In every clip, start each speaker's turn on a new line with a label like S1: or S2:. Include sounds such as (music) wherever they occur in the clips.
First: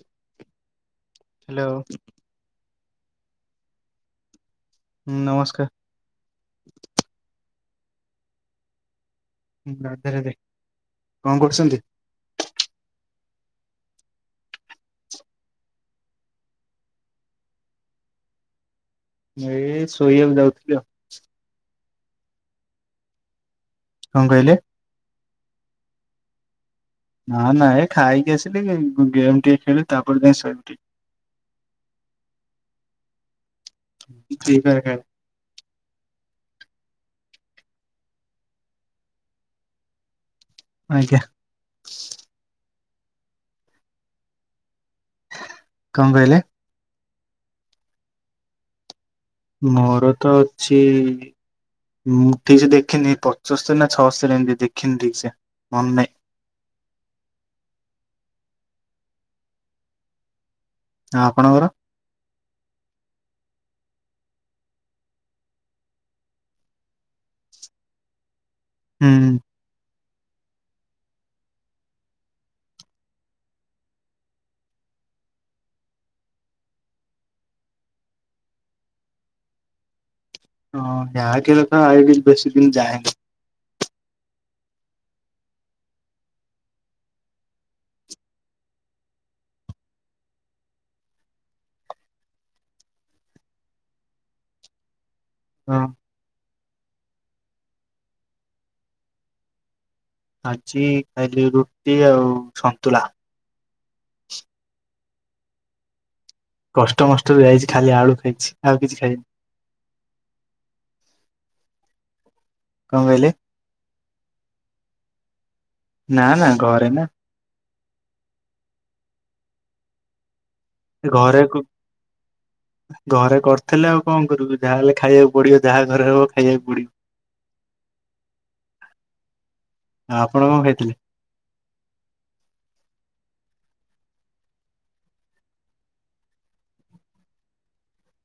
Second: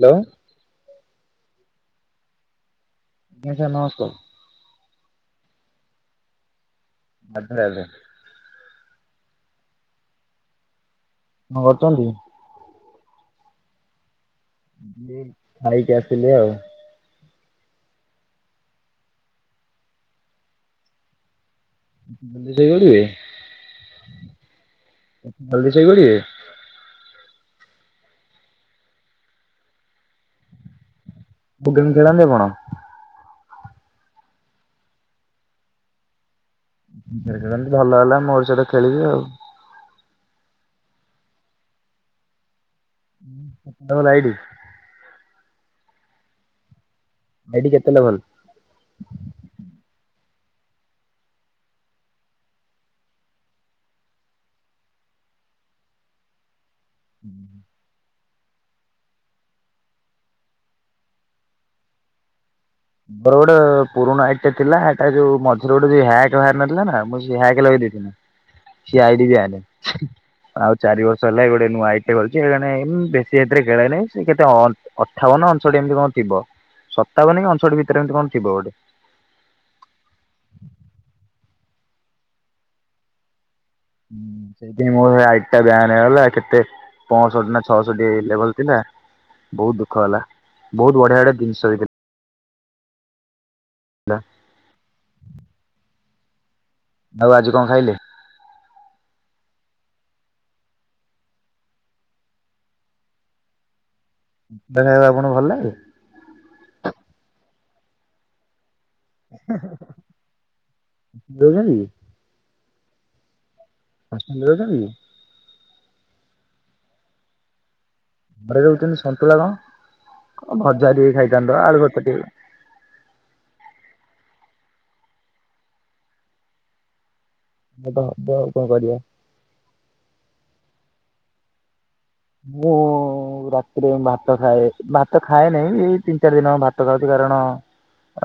S1: Hello.
S2: Hello.
S1: ଆଜ୍ଞା sir ନମସ୍କାର।
S2: ହୁଁ ନମସ୍କାର।
S1: (unintelligible)
S2: ହୁଁ ରଜରେ ଦେ
S1: କଁ କରୁଚନ୍ତି? ଖାଇକି ଆସିଲି ଆଉ।
S2: ସେଇ ଶୋଇବାକୁ ଯାଉଥିଲି ଆଉ।
S1: ସାଇପଡ଼ିବେ?
S2: କଁ କହିଲେ?
S1: ଜଲ୍ଦି ସୋଇପଡ଼ିବେ।
S2: ନା ନା ଏ ଖାଇକି ଆସିଲି ଗେମ୍ ଟିକେ ଖେଳିବି ତାପରେ ଯାଇ ଶୋଇବି ଟିକେ।
S1: (unintelligible) କଣ।
S2: ଫିଫାୟାର୍ ଖେଳେ।
S1: (unintelligible) ଭଲ ହେଲା ମୋର ସେଇଟା ଖେଳିବି ଆଉ।
S2: ଆଜ୍ଞା।
S1: (unintelligible) ଲାଇଟ୍
S2: କଁ କହିଲେ?
S1: ଭାଇଡ୍ କେତେ ଲଭନ୍
S2: ମୋରତ ଅଛି ହୁଁ ଠିକସେ ଦେଖିନି ପଚସ୍ତରି ନା ଛଅସ୍ତରି ଏମିତି ଦେଖିନି ଠିକ୍ ସେ ମନେ ନାହିଁ।
S1: ହୁଁ।
S2: ଆଁ ଆପଣଙ୍କର?
S1: ମୋର ଗୋଟେ ପୁରୁଣା ଏଇଟଟେ ଥିଲା ହେଟା ଯୋଉ ମଝିରେ ଯୋଉ ହ୍ୟାକ୍ ନଥିଲାନା ମୁଁ ସେ ହାକ୍ ମୁଁ ସେଲଗେଇ ଦେଇଥିଲି।
S2: ହୁଁ
S1: ସେଆଇଡି ଜାଗାରେ। ଆଉ ଚାରି ବର୍ଷ ହେଲା ଗୋଟେ ନୂଆ ଆଇଡ୍ ଖୋଲିଚି ବେଶି ଏତିରେ ଖେଳେ ନାହିଁ କେତ ଅଠାବନ ଅଣଷୋଠି ଏମିତି କଣ ଥିବ ସତାବନକି ଅଣଷଠି ଭିତରେ ଏମିତି କଣ ଥିବ ଗୋଟେ।
S2: ହଁ (unintelligible) ଆଇଡି ବେଶୀ ଦିନି ଯାଏନି।
S1: ଁ ସେଇଥିାଇଁ ମୋର ସେ ଆଇଡ଼ିଟା ବ୍ୟାନ୍ ହେଇଗଲା କେତେ ପଞ୍ଚଷଠିନା ଛଅଷଟିଏ ଲେବଲ୍ ଥିଲା ବହୁତ୍ ଦୁଃଖ ହେଲା ବହୁତ୍ ବଢିଆ ବଢିଆ ଜିନିଷ ହେଥି (inaudible)
S2: ହଁ।
S1: ଆଉ ଆଜି କଁ ଖାଇଲେ?
S2: ଆଜି ଖାଇଲି ରୁଟି ଆଉ ସନ୍ତୁଳା।
S1: (unintelligible) ଆପଣ ଭଲ ଲାଗେ?
S2: କଷ୍ଟମଷ୍ଟରେ ଯାଇଛି ଖାଲି ଆଳୁ ଖାଇଛି ଆଉ କିଛି ଖାଇନି।
S1: ରହୁଚନ୍ତି।
S2: କଣ କହିଲେ?
S1: ହଷ୍ଟେଲ୍ ରେ ରହୁଛନ୍ତି।
S2: ନାଁ ନାଁ ଘରେ ନାଁ।
S1: ଘରେ ରହୁଚନ୍ତି ସନ୍ତୁଳା କଣ ଭଜା ଟିକେ
S2: ଘରେ
S1: ଖାଇଥାନ୍ତ
S2: କୁ
S1: ଆଳୁ ଭାର୍ତ୍ତା ଟିକେ
S2: ଘରେ କରିଥେଲେ ଆଉ କଣ କରିବୁ ଯାହା ହେଲେ ଖାଇବାକୁ ପଡିବ ଯାହା ଘରେ ହବ ଖାଇବାକୁ ପଡିବ।
S1: (unintelligible) ଆଉ କଣ କରିବା?
S2: ଆ ଆପଣ କଣ ଖାଇଥିଲେ?
S1: ମୁଁ ମୁଁ ରାତିରେ ଭାତ ଖାଏ ଭାତ ଖାଏ ନେଇ ଏଇ ତିନି ଚାରି ଦିନ ହବ ଭାତ ଖାଉଚି କାରଣ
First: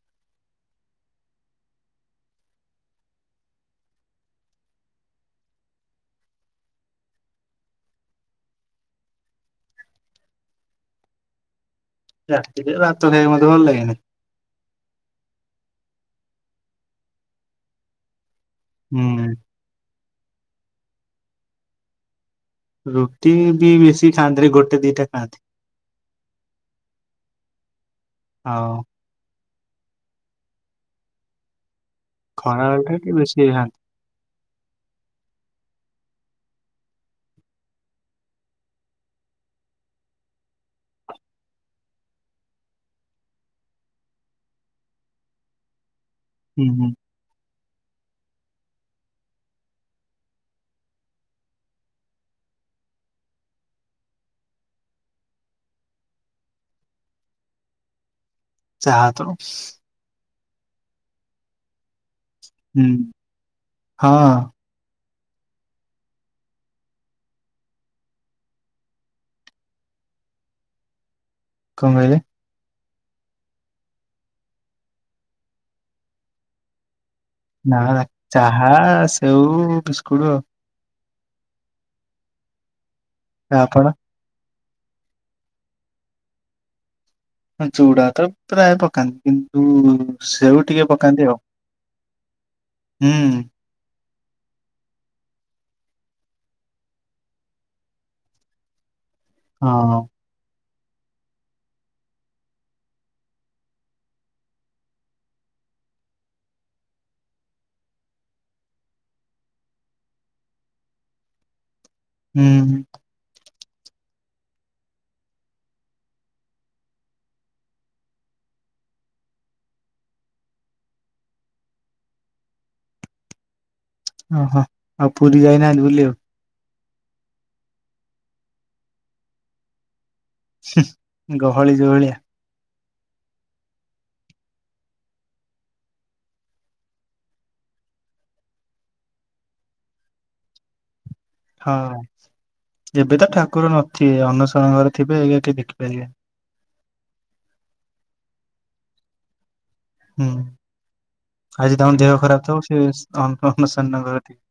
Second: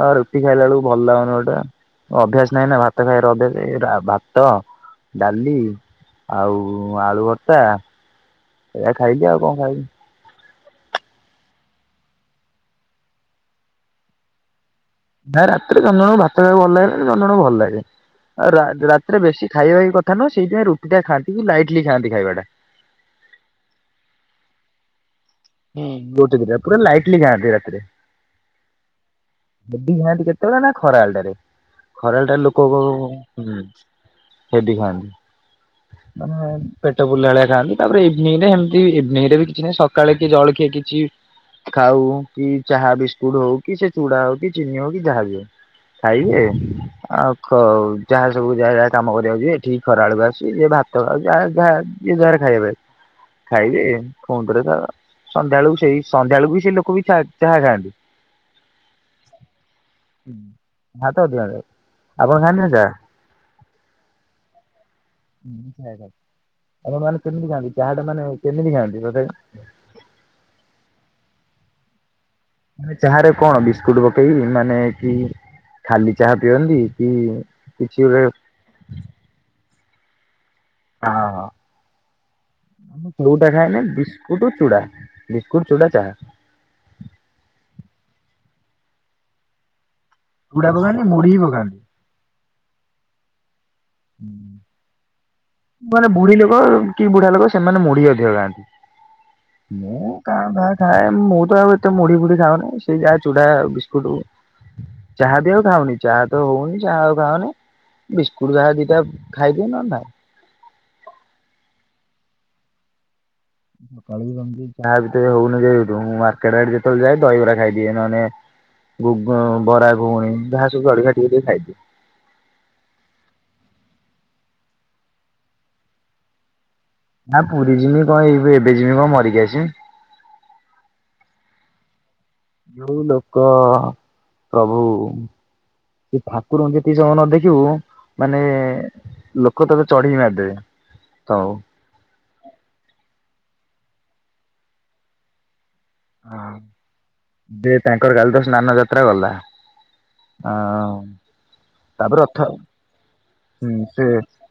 S1: ଅ ରୁଟି ଖାଇଲା ବେଳକୁ ଭଲ ଲାଗୁନି ଗୋଟେ। ଅଭ୍ୟାସ ନାହିଁ ନାଁ ଭାତ ଖାଇଆର ଅଭ୍ୟାସ ଏଇରା ଭାତ ଡାଲି ଆଉ ଆଳୁ ଭାର୍ତ୍ତା ଏଇଆ ଖାଇଲି ଆଉ କଣ ଖାଇବି?
S2: ରାତିରେ ଭାତ ଖାଇଆକୁ ମୋତେ ଭଲ ଲାଗେନି।
S1: ନାଇଁ ରାତିରେ ଜଣ ଜଣଙ୍କୁ ଭାତ ଖାଇବାକୁ ଭଲ ଲାଗେନି ଜଣ ଜଣଙ୍କୁ ଭଲ ଲାଗେ ଆଉ ରାତ ରାତିରେ
S2: ହୁଁ।
S1: ବେଶୀ ଖାଇବା ବି କଥା ନୁହଁ ସେଇଥିପାଇଁ ରୁଟିଟା ଖାଆନ୍ତି କି ଲାଇଟ୍ଲି ଖାଆନ୍ତି ଖାଇବାଟା।
S2: ରୁଟି ବି ବେଶୀ ଖାଆନ୍ତିନି ଗୋଟେ ଦିଟା ଖାଆନ୍ତି।
S1: ହୁଁ ଗୋଟେ ଦିଟା ପୁରା ଲାଇଟ୍ଲି ଖାଆନ୍ତି ରାତିରେ।
S2: ଆଉ
S1: ହେବି ଖାଆନ୍ତି କେତେବେଳେ ନାଁ ଖରା ବେଳଟାରେ ଖରାଳଟାରେ ଲୋକ
S2: ଖରାବେଳ
S1: ହୁଁ
S2: ଟା ଟିକେ
S1: ହୁଁ
S2: ବେଶୀ
S1: ହୁଁ।
S2: ଖାଆନ୍ତି
S1: ହେବି ଖାଆନ୍ତି। ମାନେ ପେଟ ପୁରିଲା ଭଳିଆ ଖାଆନ୍ତି ତାପରେ ଇଭିନିଂରେ ଏମିତି ଇଭିନିଂରେ ବି କିଛି ନାହିଁ ସକାଳେ କି ଜଳଖିଆ କିଛି ଖାଉ କି ଚାହା ବିସ୍କୁଟ ହଉ କି ସେ ଚୁଡା ହଉ କି ଚିନି ହଉ କି ଯାହା ବି ହଉ। ଖାଇବେ?
S2: ହୁଁ ହୁଁ।
S1: ଆଉ ଖ ଯାହା ସବୁ ଯାହା ଯାହା କାମ କରିଆକୁ ଯିବେ ଏଠି ଖରାବେଳୁକୁ ଆସିକି ଭାତ ଆଉ ଯାହା ଯାହା ଇଏ ଯୁଆଡେ ଖାଇବେ ଖାଇବେ ଫୁଣି ଥରେ ତା ସନ୍ଧ୍ୟାବେଳକୁ ସେଇ ସନ୍ଧ୍ୟାବେଳକୁ ବି ସେଇ ଲୋକ ବି ଚା ଚାହା ଖାଆନ୍ତି।
S2: ଚାହା ତ
S1: (unintelligible) ଆପଣ ଖାଆନ୍ତିନା ଚା।
S2: ହଁ
S1: (unintelligible) ଆପଣ ମାନେ କେମିତି ଖାଆନ୍ତି ଚାହାଟା ମାନେ କେମିତି ଖାଆନ୍ତି ତଥାପି।
S2: କଣ କହିଲେ?
S1: ଚାହାରେ କଣ ବିସ୍କୁଟ ପକେଇକି ମାନେ କି ଖାଲି ଚାହା ପିଅନ୍ତି କି
S2: ନାଁ
S1: କିଛି
S2: ନାଁ
S1: ଗୋଟେ
S2: ଚାହା ସେଉ ବିସ୍କୁଟ ଆଉ।
S1: ହଁ ହଁ ମୁଁ ସେଉଟା ଖାଏନି
S2: ଆପଣ
S1: ବିସ୍ ବିସ୍କୁଟ ଚୁଡ଼ା ବିସ୍କୁଟ ଚୁଡ଼ା ଚାହା।
S2: ଚୁଡ଼ା ତ ପ୍ରାୟେ ପକାନ୍ତି କିନ୍ତୁ ସେଉ
S1: ଚୁଡା
S2: ଟିକେ
S1: ମୁଢି
S2: ପକାନ୍ତି ଆଉ।
S1: ବି
S2: ହୁଁ।
S1: ହୁଁ। ମାନେ ବୁଢୀଲୋକ କି ବୁଢାଲୋକ ସେମାନେ ମୁଢି ଅଧିକ ଖାଆନ୍ତି
S2: ହଁ
S1: ମୁଁ କାଁ ଭାଁ ଖାଏ ମୁଁ ତ ଆଉ ଏତେ ମୁଢି ଫୁଢି ଖାଉନି ସେଇ ଯାହା ଚୁଡା ବିସ୍କୁଟ। ଚାହା ବି ଆଉ ଖାଉନି ଚାହା ତ ହଉନି ଚାହା ଆଉ ଖାଉନି। ବିସ୍କୁଟ ଯାହା ଦିଟା ଖାଇଦିଏ ନହେଲେ ନାହିଁ।
S2: ହୁଁ ହୁଁ।
S1: (inaudible) ଚାହା ଭିତରେ ହଉନି ଯେ ମୁଁ ମାର୍କେଟ ଆଡେ ଯେତେବେଳେ ଯାଏ ଦହିବରା ଖାଇଦିଏ ନହେଲେ। ଗୁଗୁଁ ବରା, ଘୁଗୁନି ଯାହା ସବୁ ଜଳଖିଆ ଟିକେ ଟିକେ ଖାଇଦିଏ।
S2: ଓହୋ ଆଉ ପୁରୀ ଯାଇନାହାନ୍ତି ବୁଲିବାକୁ।
S1: ନାଁ ପୁରୀ ଯିମି କ'ଣ ଏଇବେ ଏବେ ଯିମି କ'ଣ ମରିକି ଆସିିମି।
S2: ହୁଁ ଗହଳି ଯୋଭଳିଆ।
S1: ଯୋଉ ଲୋକ ପ୍ରଭୁ। ସେ ଠାକୁରଙ୍କୁ ଯେତିକି ସମୟ ନ ଦେଖିବୁ ମାନେ। ଲୋକ ତତେ ଚଢିକି ମାରି ଦେବେ ତ।
S2: ହଁ ଏବେ ତ ଠାକୁର ନଥିବେ ଅନୁସରଣ ଘରେ ଥିବେ ତ କେହି ଦେଖିପାରିବେ ନି।
S1: ହଁ ଯେ ତାଙ୍କର କାଲି ତ ସ୍ନାନ ଯାତ୍ରା ଗଲା।
S2: ହୁଁ
S1: ଅ
S2: ଆଜି ତମର ଦେହ
S1: ତାପରେ ରଥ
S2: ଖରାପ ଥାଉ ସେ ଅର୍ଣ୍ଣ ପ୍ରସନ ଘଟି।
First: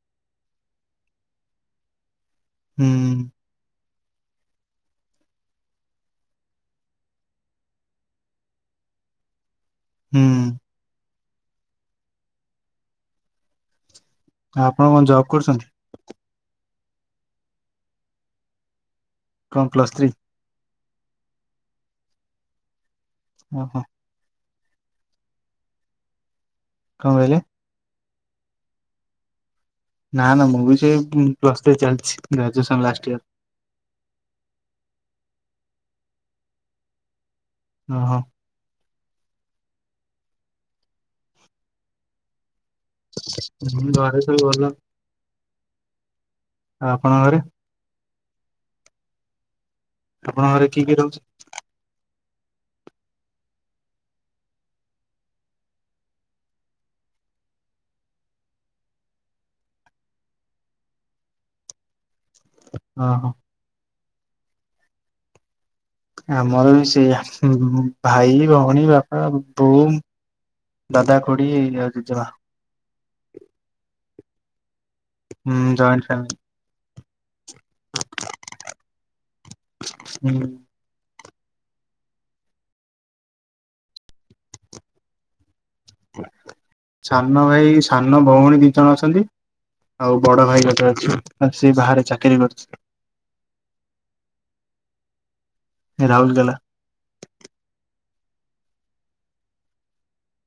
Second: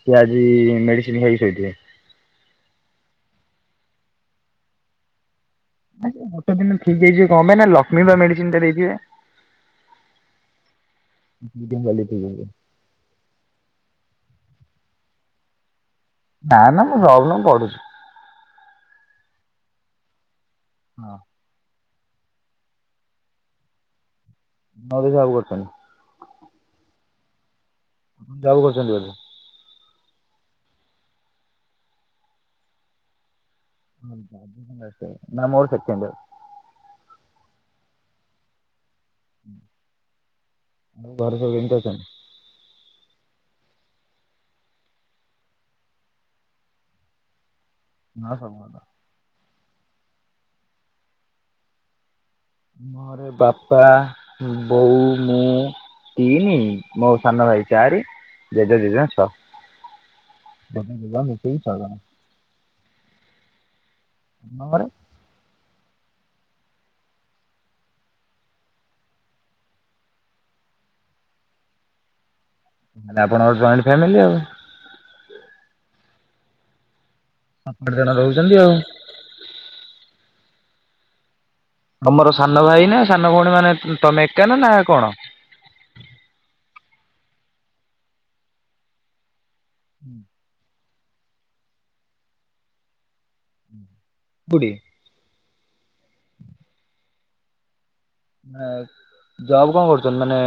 S1: ସିଏ ଆଜି ମେଡିସିନ ଖାଇକି ଶୋଇଥିବେ।
S2: ହୁଁ।
S1: ଆଜ୍ଞା ଗୋଟେ ଦିନ ଠିକ ହେଇଯିବି କ'ଣ ପାଇଁ ନା ଲକ୍ଷ୍ମୀ ବା ମେଡିସିନି ଟା ଦେଇଥିବେ।
S2: ହୁଁ।
S1: ଦି ଜଣ ଚାଲିକି ଯିବେ।
S2: ଆପଣ କ'ଣ ଜବ୍ କରୁଛନ୍ତି।
S1: ନା ନା ମୁଁ ରବଲ ପଢୁଛି।
S2: କ'ଣ ପ୍ଲସ ଥ୍ରୀ।
S1: ହଁ।
S2: ଓ ହୋ।
S1: ନ ଦେ ହିସାବ କରୁଛନ୍ତି।
S2: କ'ଣ କହିଲେ।
S1: ଜାଉ କରୁଛନ୍ତି ବୋଧେ।
S2: ନା ନା ମୁଁ ବି ସେ ପ୍ଲସ ଥ୍ରୀ ଚାଲିଛି ଗ୍ରାଜୁଏସନ ଲାଷ୍ଟ ଇୟର।
S1: (inaudible) ନାଁ ମୋର୍ ସେକେଣ୍ଡେ ଇୟର।
S2: ଅ ହଁ।
S1: ଆଉ ଘରେ ସବୁ କେମିତି ଅଛନ୍ତି।
S2: ମୁଁ ଘରେ ସବୁ ଭଲ ଆଉ ଆପଣଙ୍କ ଘରେ।
S1: ନାଁ ସବୁ ଭଲ।
S2: ଆପଣଙ୍କ ଘରେ କିଏ କିଏ ରହୁଛି।
S1: ମୋର ବାପା, ବୋଉ ମୁଁ। ତିନି ମୋ ସାନ ଭାଇ ଚାରି ଜେଜେ, ଜେଜେମା ଛଅ। ଜେଜେ, ଜେଜେମା ମିଶେଇ ଛଅ ଜଣ।
S2: ହଁ ହୋ।
S1: ତମର।
S2: ଆମର ବି ସେୟା ଭାଇ, ଭଉଣୀ, ବାପା, ବୋଉ। ଦାଦା, ଖୁଡି ଆଉ ଜେଜେମା।
S1: ମାନେ ଆପଣଙ୍କର ଜଏଣ୍ଟ ଫ୍ୟାମିଲି ଆଉ।
S2: ହୁଁ ଜଏଣ୍ଟ ଫ୍ୟାମିଲି।
S1: ପାଞ୍ଚ ଠି ଜଣ ରହୁଛନ୍ତି ଆଉ।
S2: ହୁଁ।
S1: ତମର ସାନ ଭାଇ ନା ସାନ ଭଉଣୀ ମାନେ ତମେ ଏକା ନା କଣ?
S2: ସାନ ଭାଇ ସାନ ଭଉଣୀ ଦି ଜଣ ଅଛନ୍ତି। ଆଉ ବଡ ଭାଇ ଗୋଟେ ଅଛି ସେ ବାହାରେ ଚାକିରି କରୁଛି।
S1: କୋଉଠି?
S2: ରାଉଲୁକେଲା।
S1: ମ ଜବ କଣ କରୁଛନ୍ତି ମାନେ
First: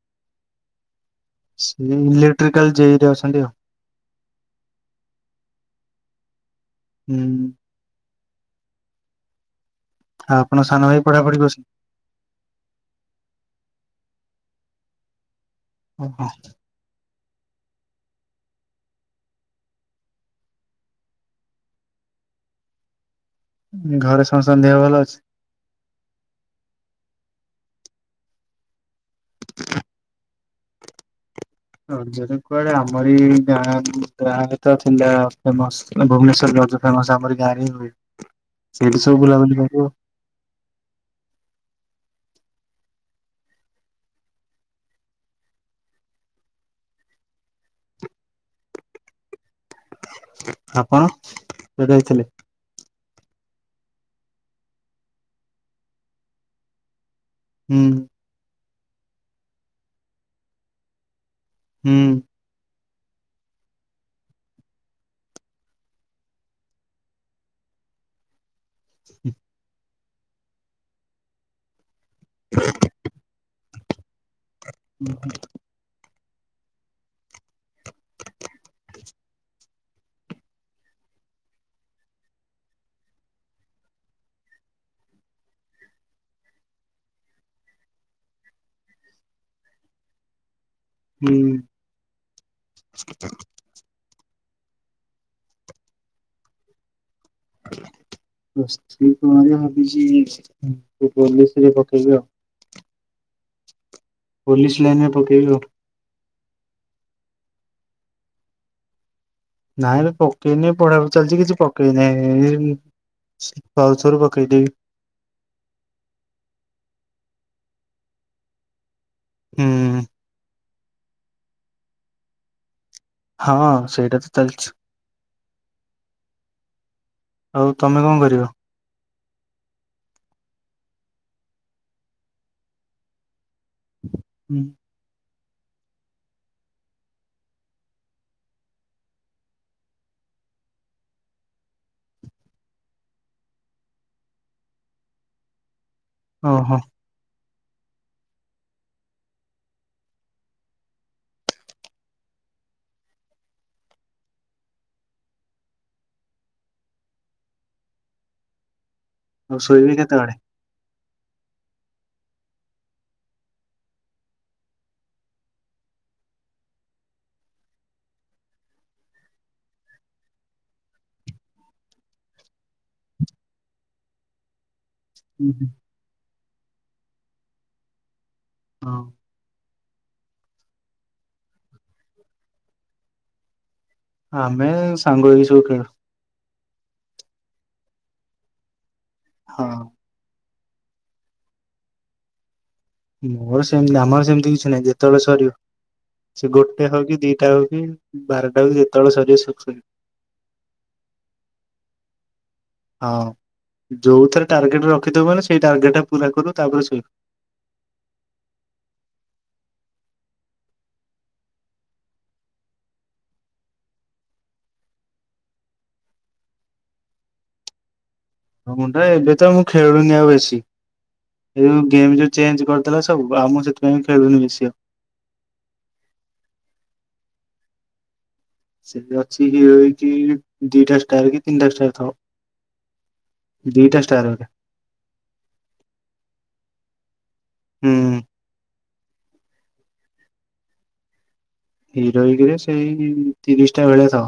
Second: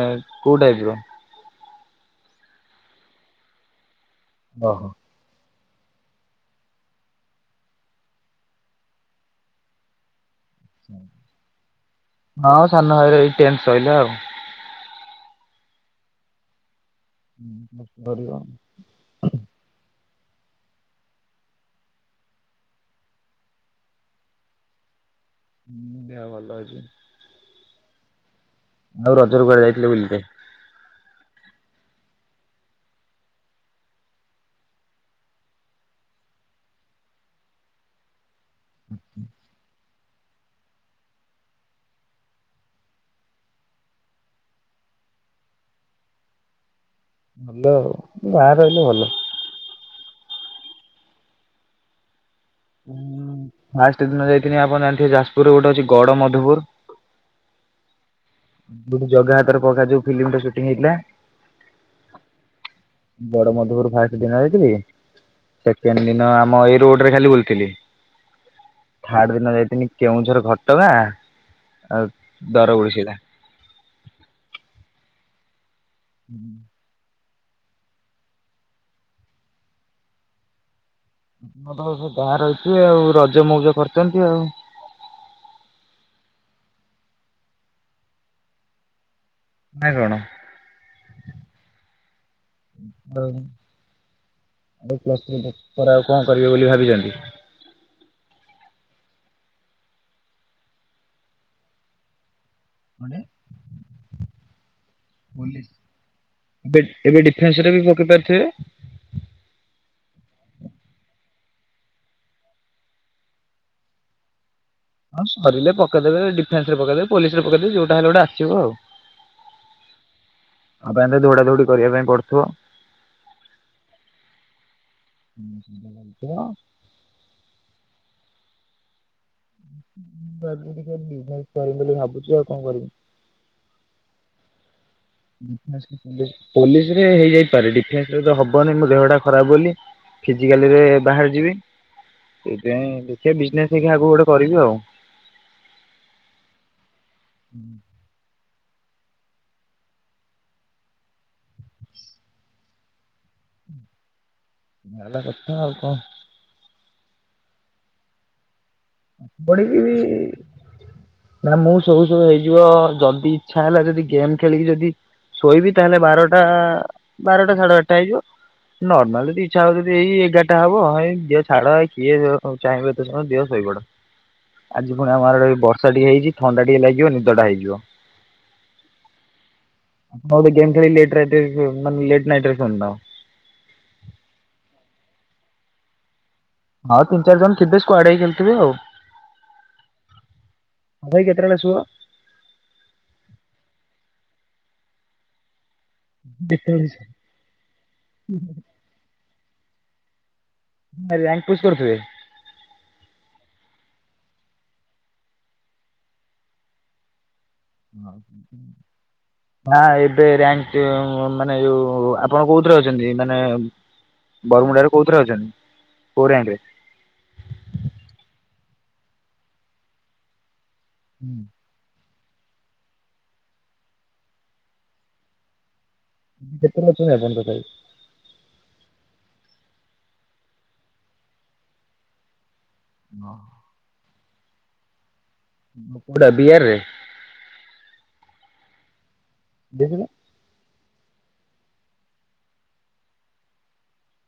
S1: କୋଉ ଟାଇପ ର?
S2: ସେ ଇଲେକ୍ଟ୍ରିକାଲ ଜେଇ ରେ ଅଛନ୍ତି ଆଉ।
S1: ଓହୋ।
S2: ହୁଁ। ଆଉ ଆପଣ ସାନ ଭାଇ ପଢାପଢି କର
S1: ହଁ ସାନ ଭାଇର ଏଇ ଟେଣ୍ଟ ସହିଲା ଆଉ।
S2: ଓ ହ।
S1: ଉ ହୁଁ ଭଲ।
S2: ଘରେ ସମସ୍ତ ଦେହ ଭଲ ଅଛି?
S1: ହୁଁ ଦେହ ଭଲ ଅଛି। ଆଉ ରଜ ରେ କୁଆଡେ ଯାଇଥିଲେ ବୁଲିଲେ?
S2: ରଜ ରେ କୁଆଡେ ଆମର ଏଇ ଗାଁ ଗାଁରେ ତ ଥିଲା ଫେମସ। ଭୁବନେଶ୍ଵର ଫେମସ ଆମରି ଗାଁ ରେ ହିଁ ହୁଏ ସେଇଠି ସବୁ ବୁଲାବୁଲି କରିବୁ।
S1: ଭଲ ଗାଁ ରେ ରହିଲେ ଭଲ।
S2: ଆପଣ (unintelligible) ଯାଇଥିଲେ?
S1: ହୁଁ ଫାଷ୍ଟ ଦିନ ଯାଇଥିଲି ଆପଣ ଜାଣିଥିବେ ଯାଜପୁରୁ ଗୋଟେ ଅଛି ଗଡ଼ମଧୁପୁରୁ?
S2: ହୁଁ।
S1: ଗୋଟେ ଜଗା ହାତରେ ପଘା ଯୋଉ ଫିଲ୍ମ ସୁଟିଂ ହେଇଥିଲା।
S2: ହୁଁ।
S1: ଗଡମଧୁପୁରୁ ଫାଷ୍ଟ ଦିନ ଯାଇଥିଲି। ସେକେଣ୍ଡେ ଦିନ ଆମ ଏଇ ରୋଡରେ ଖାଲି ବୁଲିଥିଲି। ଥାର୍ଡ଼ ଦିନ ଯାଇଥିଲି କେଉଁଝର ଘଟଗାଁ ଆଉ (unintelligible)
S2: ଉ ହୁଁ।
S1: ହୁଁ। ତ ସେ ଗାଁ ରହିଛି ଆଉ ରଜ ମଉଜ କରିଛନ୍ତି ଆଉ ନା କଣ? ହଉ। (unintelligible)
S2: ହୁଁ
S1: ଆଉ କଣ କରିବେ ବୋଲି ଭାବିଛନ୍ତି?
S2: (unintelligible)
S1: (unintelligible)
S2: ପୋଲିସି ଲାଇନି ରେ ପକେଇବି ଆଉ।
S1: ଏ ଏବେ ଡିଫେନ୍ସ ରେ ବି ପକେଇ ପାରୁଥିବେ?
S2: ନାଇଁ ଏ ପକେଇନି ପଢା ପଢି ଚାଲିଛି କିଛି ପକେଇ ନାହିଁ ଏ ଆଉ ଥରେ ପକେଇଦେବୀ।
S1: ହଁ ସାରିଲେ ପକଇଦେବେ ଡିଫେସ ରେ ପକେଇଦେବେ ପୋଲିସି ରେ ପକେଇଦେବି ଯୋଉଟା ହେଲେ ଗୋଟେ ଆସିବ ଆଉ।
S2: ହୁଁ।
S1: ଆଉ ପାଇଁ ଦୌଡା ଧୌଡି କରିବା ପାଇଁ ପଡୁଥିବ?
S2: ହଁ ସେଇଟା ତ ଚାଲିଛି।
S1: କରିବି ବୋଲି
S2: ଆଉ ତମେ କଣ କରିବ?
S1: ମୁଁ (unintelligible) ଭାବୁଛି ଆଉ କଣ କରିବି।
S2: ହୁଁ।
S1: ପୋଲିସରେ ହେଇଯାଇପାରେ ଡିଫେନ୍ସରେ ତ ହବନି ମୋ ଦେହଟା ଖରାପ ବୋଲି ଫିଜିକାଲିରେ ବାହାରି ଯିବି। ସେଇଥିପାଇଁ ଦେଖିବା ବିଜନେସ ହେରିକା ଆଗକୁ ଗୋଟେ କରିବି ଆଉ
S2: ଓହୋ।
S1: ହୁଁ ଭଲ କଥା ଆଉ କଣ?
S2: ଆଉ
S1: ବଣିକି ବି
S2: ଶୋଇବି କେତେବେଳେ?
S1: ନା ମୁଁ ସବୁ ସବୁ ହେଇଯିବ ଯଦି ଇଛା ହେଲା ଯଦି ଗେମ୍ ଖେଳିକି ଯଦି ଶୋଇବି ତାହେଲେ ବାରଟା ବାରଟା ସାଢେ ବାରଟା ହେଇଯିବ। ନର୍ମାଲ ଯଦି ଇଚ୍ଛା ହଉଚି ଯଦି ଏଇ ଏଗାରଟା ହବ ହେ ଦିଅ ଛାଡ଼ କିଏ ଚାହିଁବେ ଏତେ ସମୟ ଦିଅ ଶୋଇପଡ଼। ଆଜି ପୁଣି ଆମର ବର୍ଷା ଟିକେ ହେଇଛି ଥଣ୍ଡା ଟିକେ ଲାଗିବ ନିଦ ଟା ହେଇଯିବ।
S2: ହଁ
S1: ଆପଣ ଗେମ୍ ଖେଲି ଲେଟଲାଇଟ ମାନେ ଲେଟନାଇଟରେ ଗେମଟା ହବ।
S2: ଆମେ ସାଙ୍ଗ ହେଇ ସବୁ ଖେଳୁ।
S1: ହଁ ତିନ ଚାରି ଜଣ ଥେ ସ୍କୁୁଆଡ ହେଇ ଖେଳୁଥିବେ ଆଉ
S2: ହଁ।
S1: ଭାଇ କେତେବେଳେ ଆସିବ?
S2: ମୋର ସେମତି ଆମର ସେମିତି କିଛି ନାହିଁ ଯେତେବେଳେ ସରିବ। ସେ ଗୋଟେ ହଉ କି ଦିଟା ହଉ କି ବାରଟା ହଉ କି ଯେତେବେଳେ ସରିବ (unintelligible)
S1: ଆରେ ରାଙ୍କ ପୁସ୍ କରୁଥିବେ।
S2: ହଁ ଯେଉଁଥିରେ ଟାର୍ଗେଟ୍ ରଖିଥିବ ମାନେ ସେଇ ଟାର୍ଗେଟ୍ ପୁରା କରୁ ତାପରେ ଶୋଇ
S1: (inaudible) ହଁ ଏବେ ରାଙ୍କ ମାନେ ଯୋଉ ଆପଣ କୋଉଥିରେ ଅଛନ୍ତି ମାନେ ବରମୁଣ୍ଡାରେ କୋଉଥିରେ ଅଛନ୍ତି କୋଉ ରାଙ୍କରେ
S2: ହଉ ମଣ୍ଟୁ ଭାଇ ଏବେ ତ ମୁଁ ଖେଳୁନି ଆଉ ବେଶୀ।
S1: ହୁଁ।
S2: ଯଉ ଗେମ ଯୋଉ ଚେଞ୍ଜ କରିଦଥିଲା ସବୁ ଆଉ ମୁଁ ସେଥିପାଇଁ ଖେଳୁନି ବେଶି ଆଉ।
S1: କେତେରେ ଅଛନ୍ତି (unintelligible)
S2: ସେବେ ଅଛି ହିରୋଇ କି ଦିଟା ଷ୍ଟାର କି ତିନିଟା ଷ୍ଟାର ଥିବ।
S1: ହଁ।
S2: ଦିଟା ଷ୍ଟାର ଵାଲା।
S1: କଡା ବିହାରରେ
S2: ହୁଁ
S1: ଦେଖିଲ
S2: ହିରୋଇକିରେ ସେଇ ତିରିଶ ଟା ଭେଳିଆ ଥିବ।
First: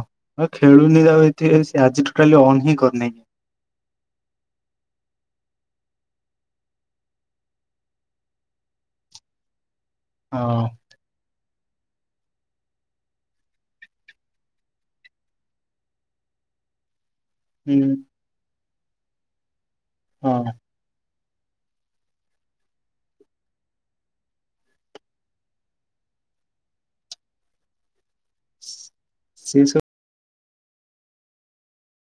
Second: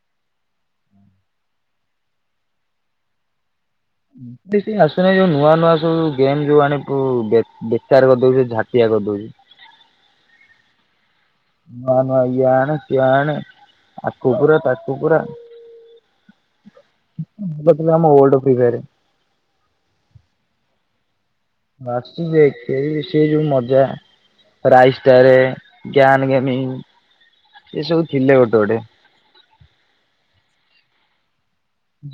S2: ହଁ ଖେଳୁନି ଆଉ ଏ ଆଜି ଟଟାଲି ଅନ୍ ହିଁ କରିନି।
S1: ଆସୁନାହିଁ ଯୋଉ ନୂଆ ନୂଆ ସବୁ ଗେମ୍ ଯୋଉ ଆଣି ବେକାର କରିଦଉଛି ଝାଟିଆ କରିଦଉଛି।
S2: ହଁ।
S1: ନୂଆ ନୂଆ ଇଏ ଆଣେ ସିଏ ଆଣେ ଆକୁ ପୁରା ତାକୁ ପୁରା।
S2: ହୁଁ
S1: ତମେ ଆମ ଓଲଡ ଫିଡେରେ।
S2: ହଁ।
S1: ବାସି ଯେ ଏ ସେଇ ମଜା। ରାଇଷ୍ଟାରେ ଜ୍ଞାନ ଗାମି ଏସବୁ ଥିଲେ ଗୋଟେ ଗୋଟେ
S2: ସେ ସବୁ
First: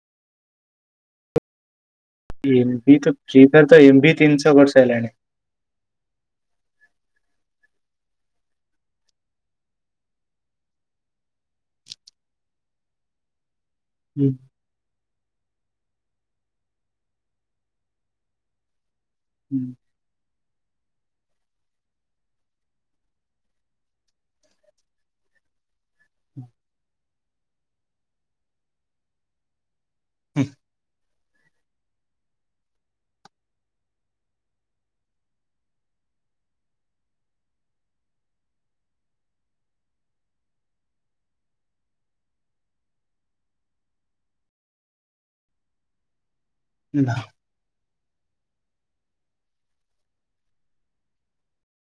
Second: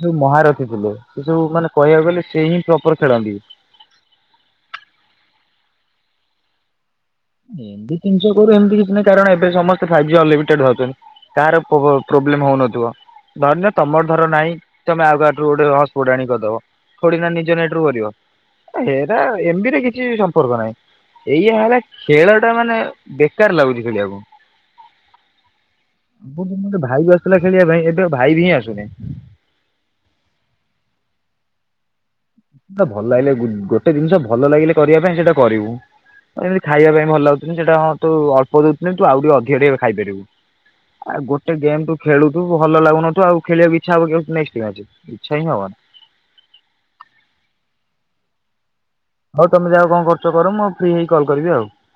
S1: ଯୋଉ ମହହାରଥୀ ଥିଲେ ସେ ଯୋଉ ମାନେ କହିବାକୁ ଗଲେ ସେ ହିଁ
S2: ଏମ
S1: ପ୍ରପର
S2: ବି ତ
S1: ଖେଳନ୍ତି।
S2: ପ୍ରି ଫାର ତ ଏମ ବି ତିନିଶହ କରିସାରିଲାଣି।
S1: ଏବେ ତିିଷ କୋଡେ କରୁ ଏମିତି କିଛି ନାହିଁ କାରଣ ଏବେ ସମସ୍ତେ ଫାଇ ଜ ଅନମିଟେଡ ପାଉଛନ୍ତି। କାର ପବ ପ୍ରୋବ୍ଲେମ ହଉନଥିବ। ଧରିନିଅ ତମର ଧର
S2: ହୁଁ
S1: ନାହିଁ ତମେ ଆଉ କାଠୁ ଗୋଟେ ହଟ୍ ପଟ ଆଣି କରିଦବ। ଥୋଡି ନା ନିଜ ନେଟ ରୁ କରିବ। ଏଟା
S2: ହୁଁ
S1: ଏମି ବି ରେ କିଛି ସମ୍ପର୍କ ନାହିଁ। ଏଇଆ ହେଲା ଖେଳ ଟା ମାନେ ବେକାର ଲାଗୁଛି ଖେଳିବାକୁ। (unintelligible) ଭାଇବ ବି ଆସିୁଥିଲା ଖେଳିବା ପାଇଁ ଏବେ ଭାଇବ ହିଁ ଆସୁନି।
S2: (unintelligible)
S1: ଭଲ ଲାଗିଲେ ଗୋଟେ ଜିନିଷ ଭଲ ଲାଗିଲେ କରିବା ପାଇଁ ସେଇଟା କରିବୁ। ଏମିତି ଖାଇବା ପାଇଁ ଭଲ ଲାଗୁନ ସେଇଟା ତୁ ଅଳପ ଦଉୁ ତୁ ଆଉ ଟିକେ ଅଧିକ ଟିକ ଖାଇପାରିବୁ ଆଉ ଗୋଟେ ଗେମ ତୁ ଖେଲୁ ଥିବୁ ଭଲ ଲାଗୁନଥିବ ଆଉ ଖେଳକୁ ଇଚ୍ଛା ହବ କି ନେକ୍ସଟ୍ ଦିନ ସେ? ଇଛା ହଁ ହବନି।
S2: ନା।
S1: ହଉ ତମେ ଯାହା କଣ କର୍ଚ କର ମୁଁ ଫ୍ରି ହେଇ କଲ କରିବି ଆଉ।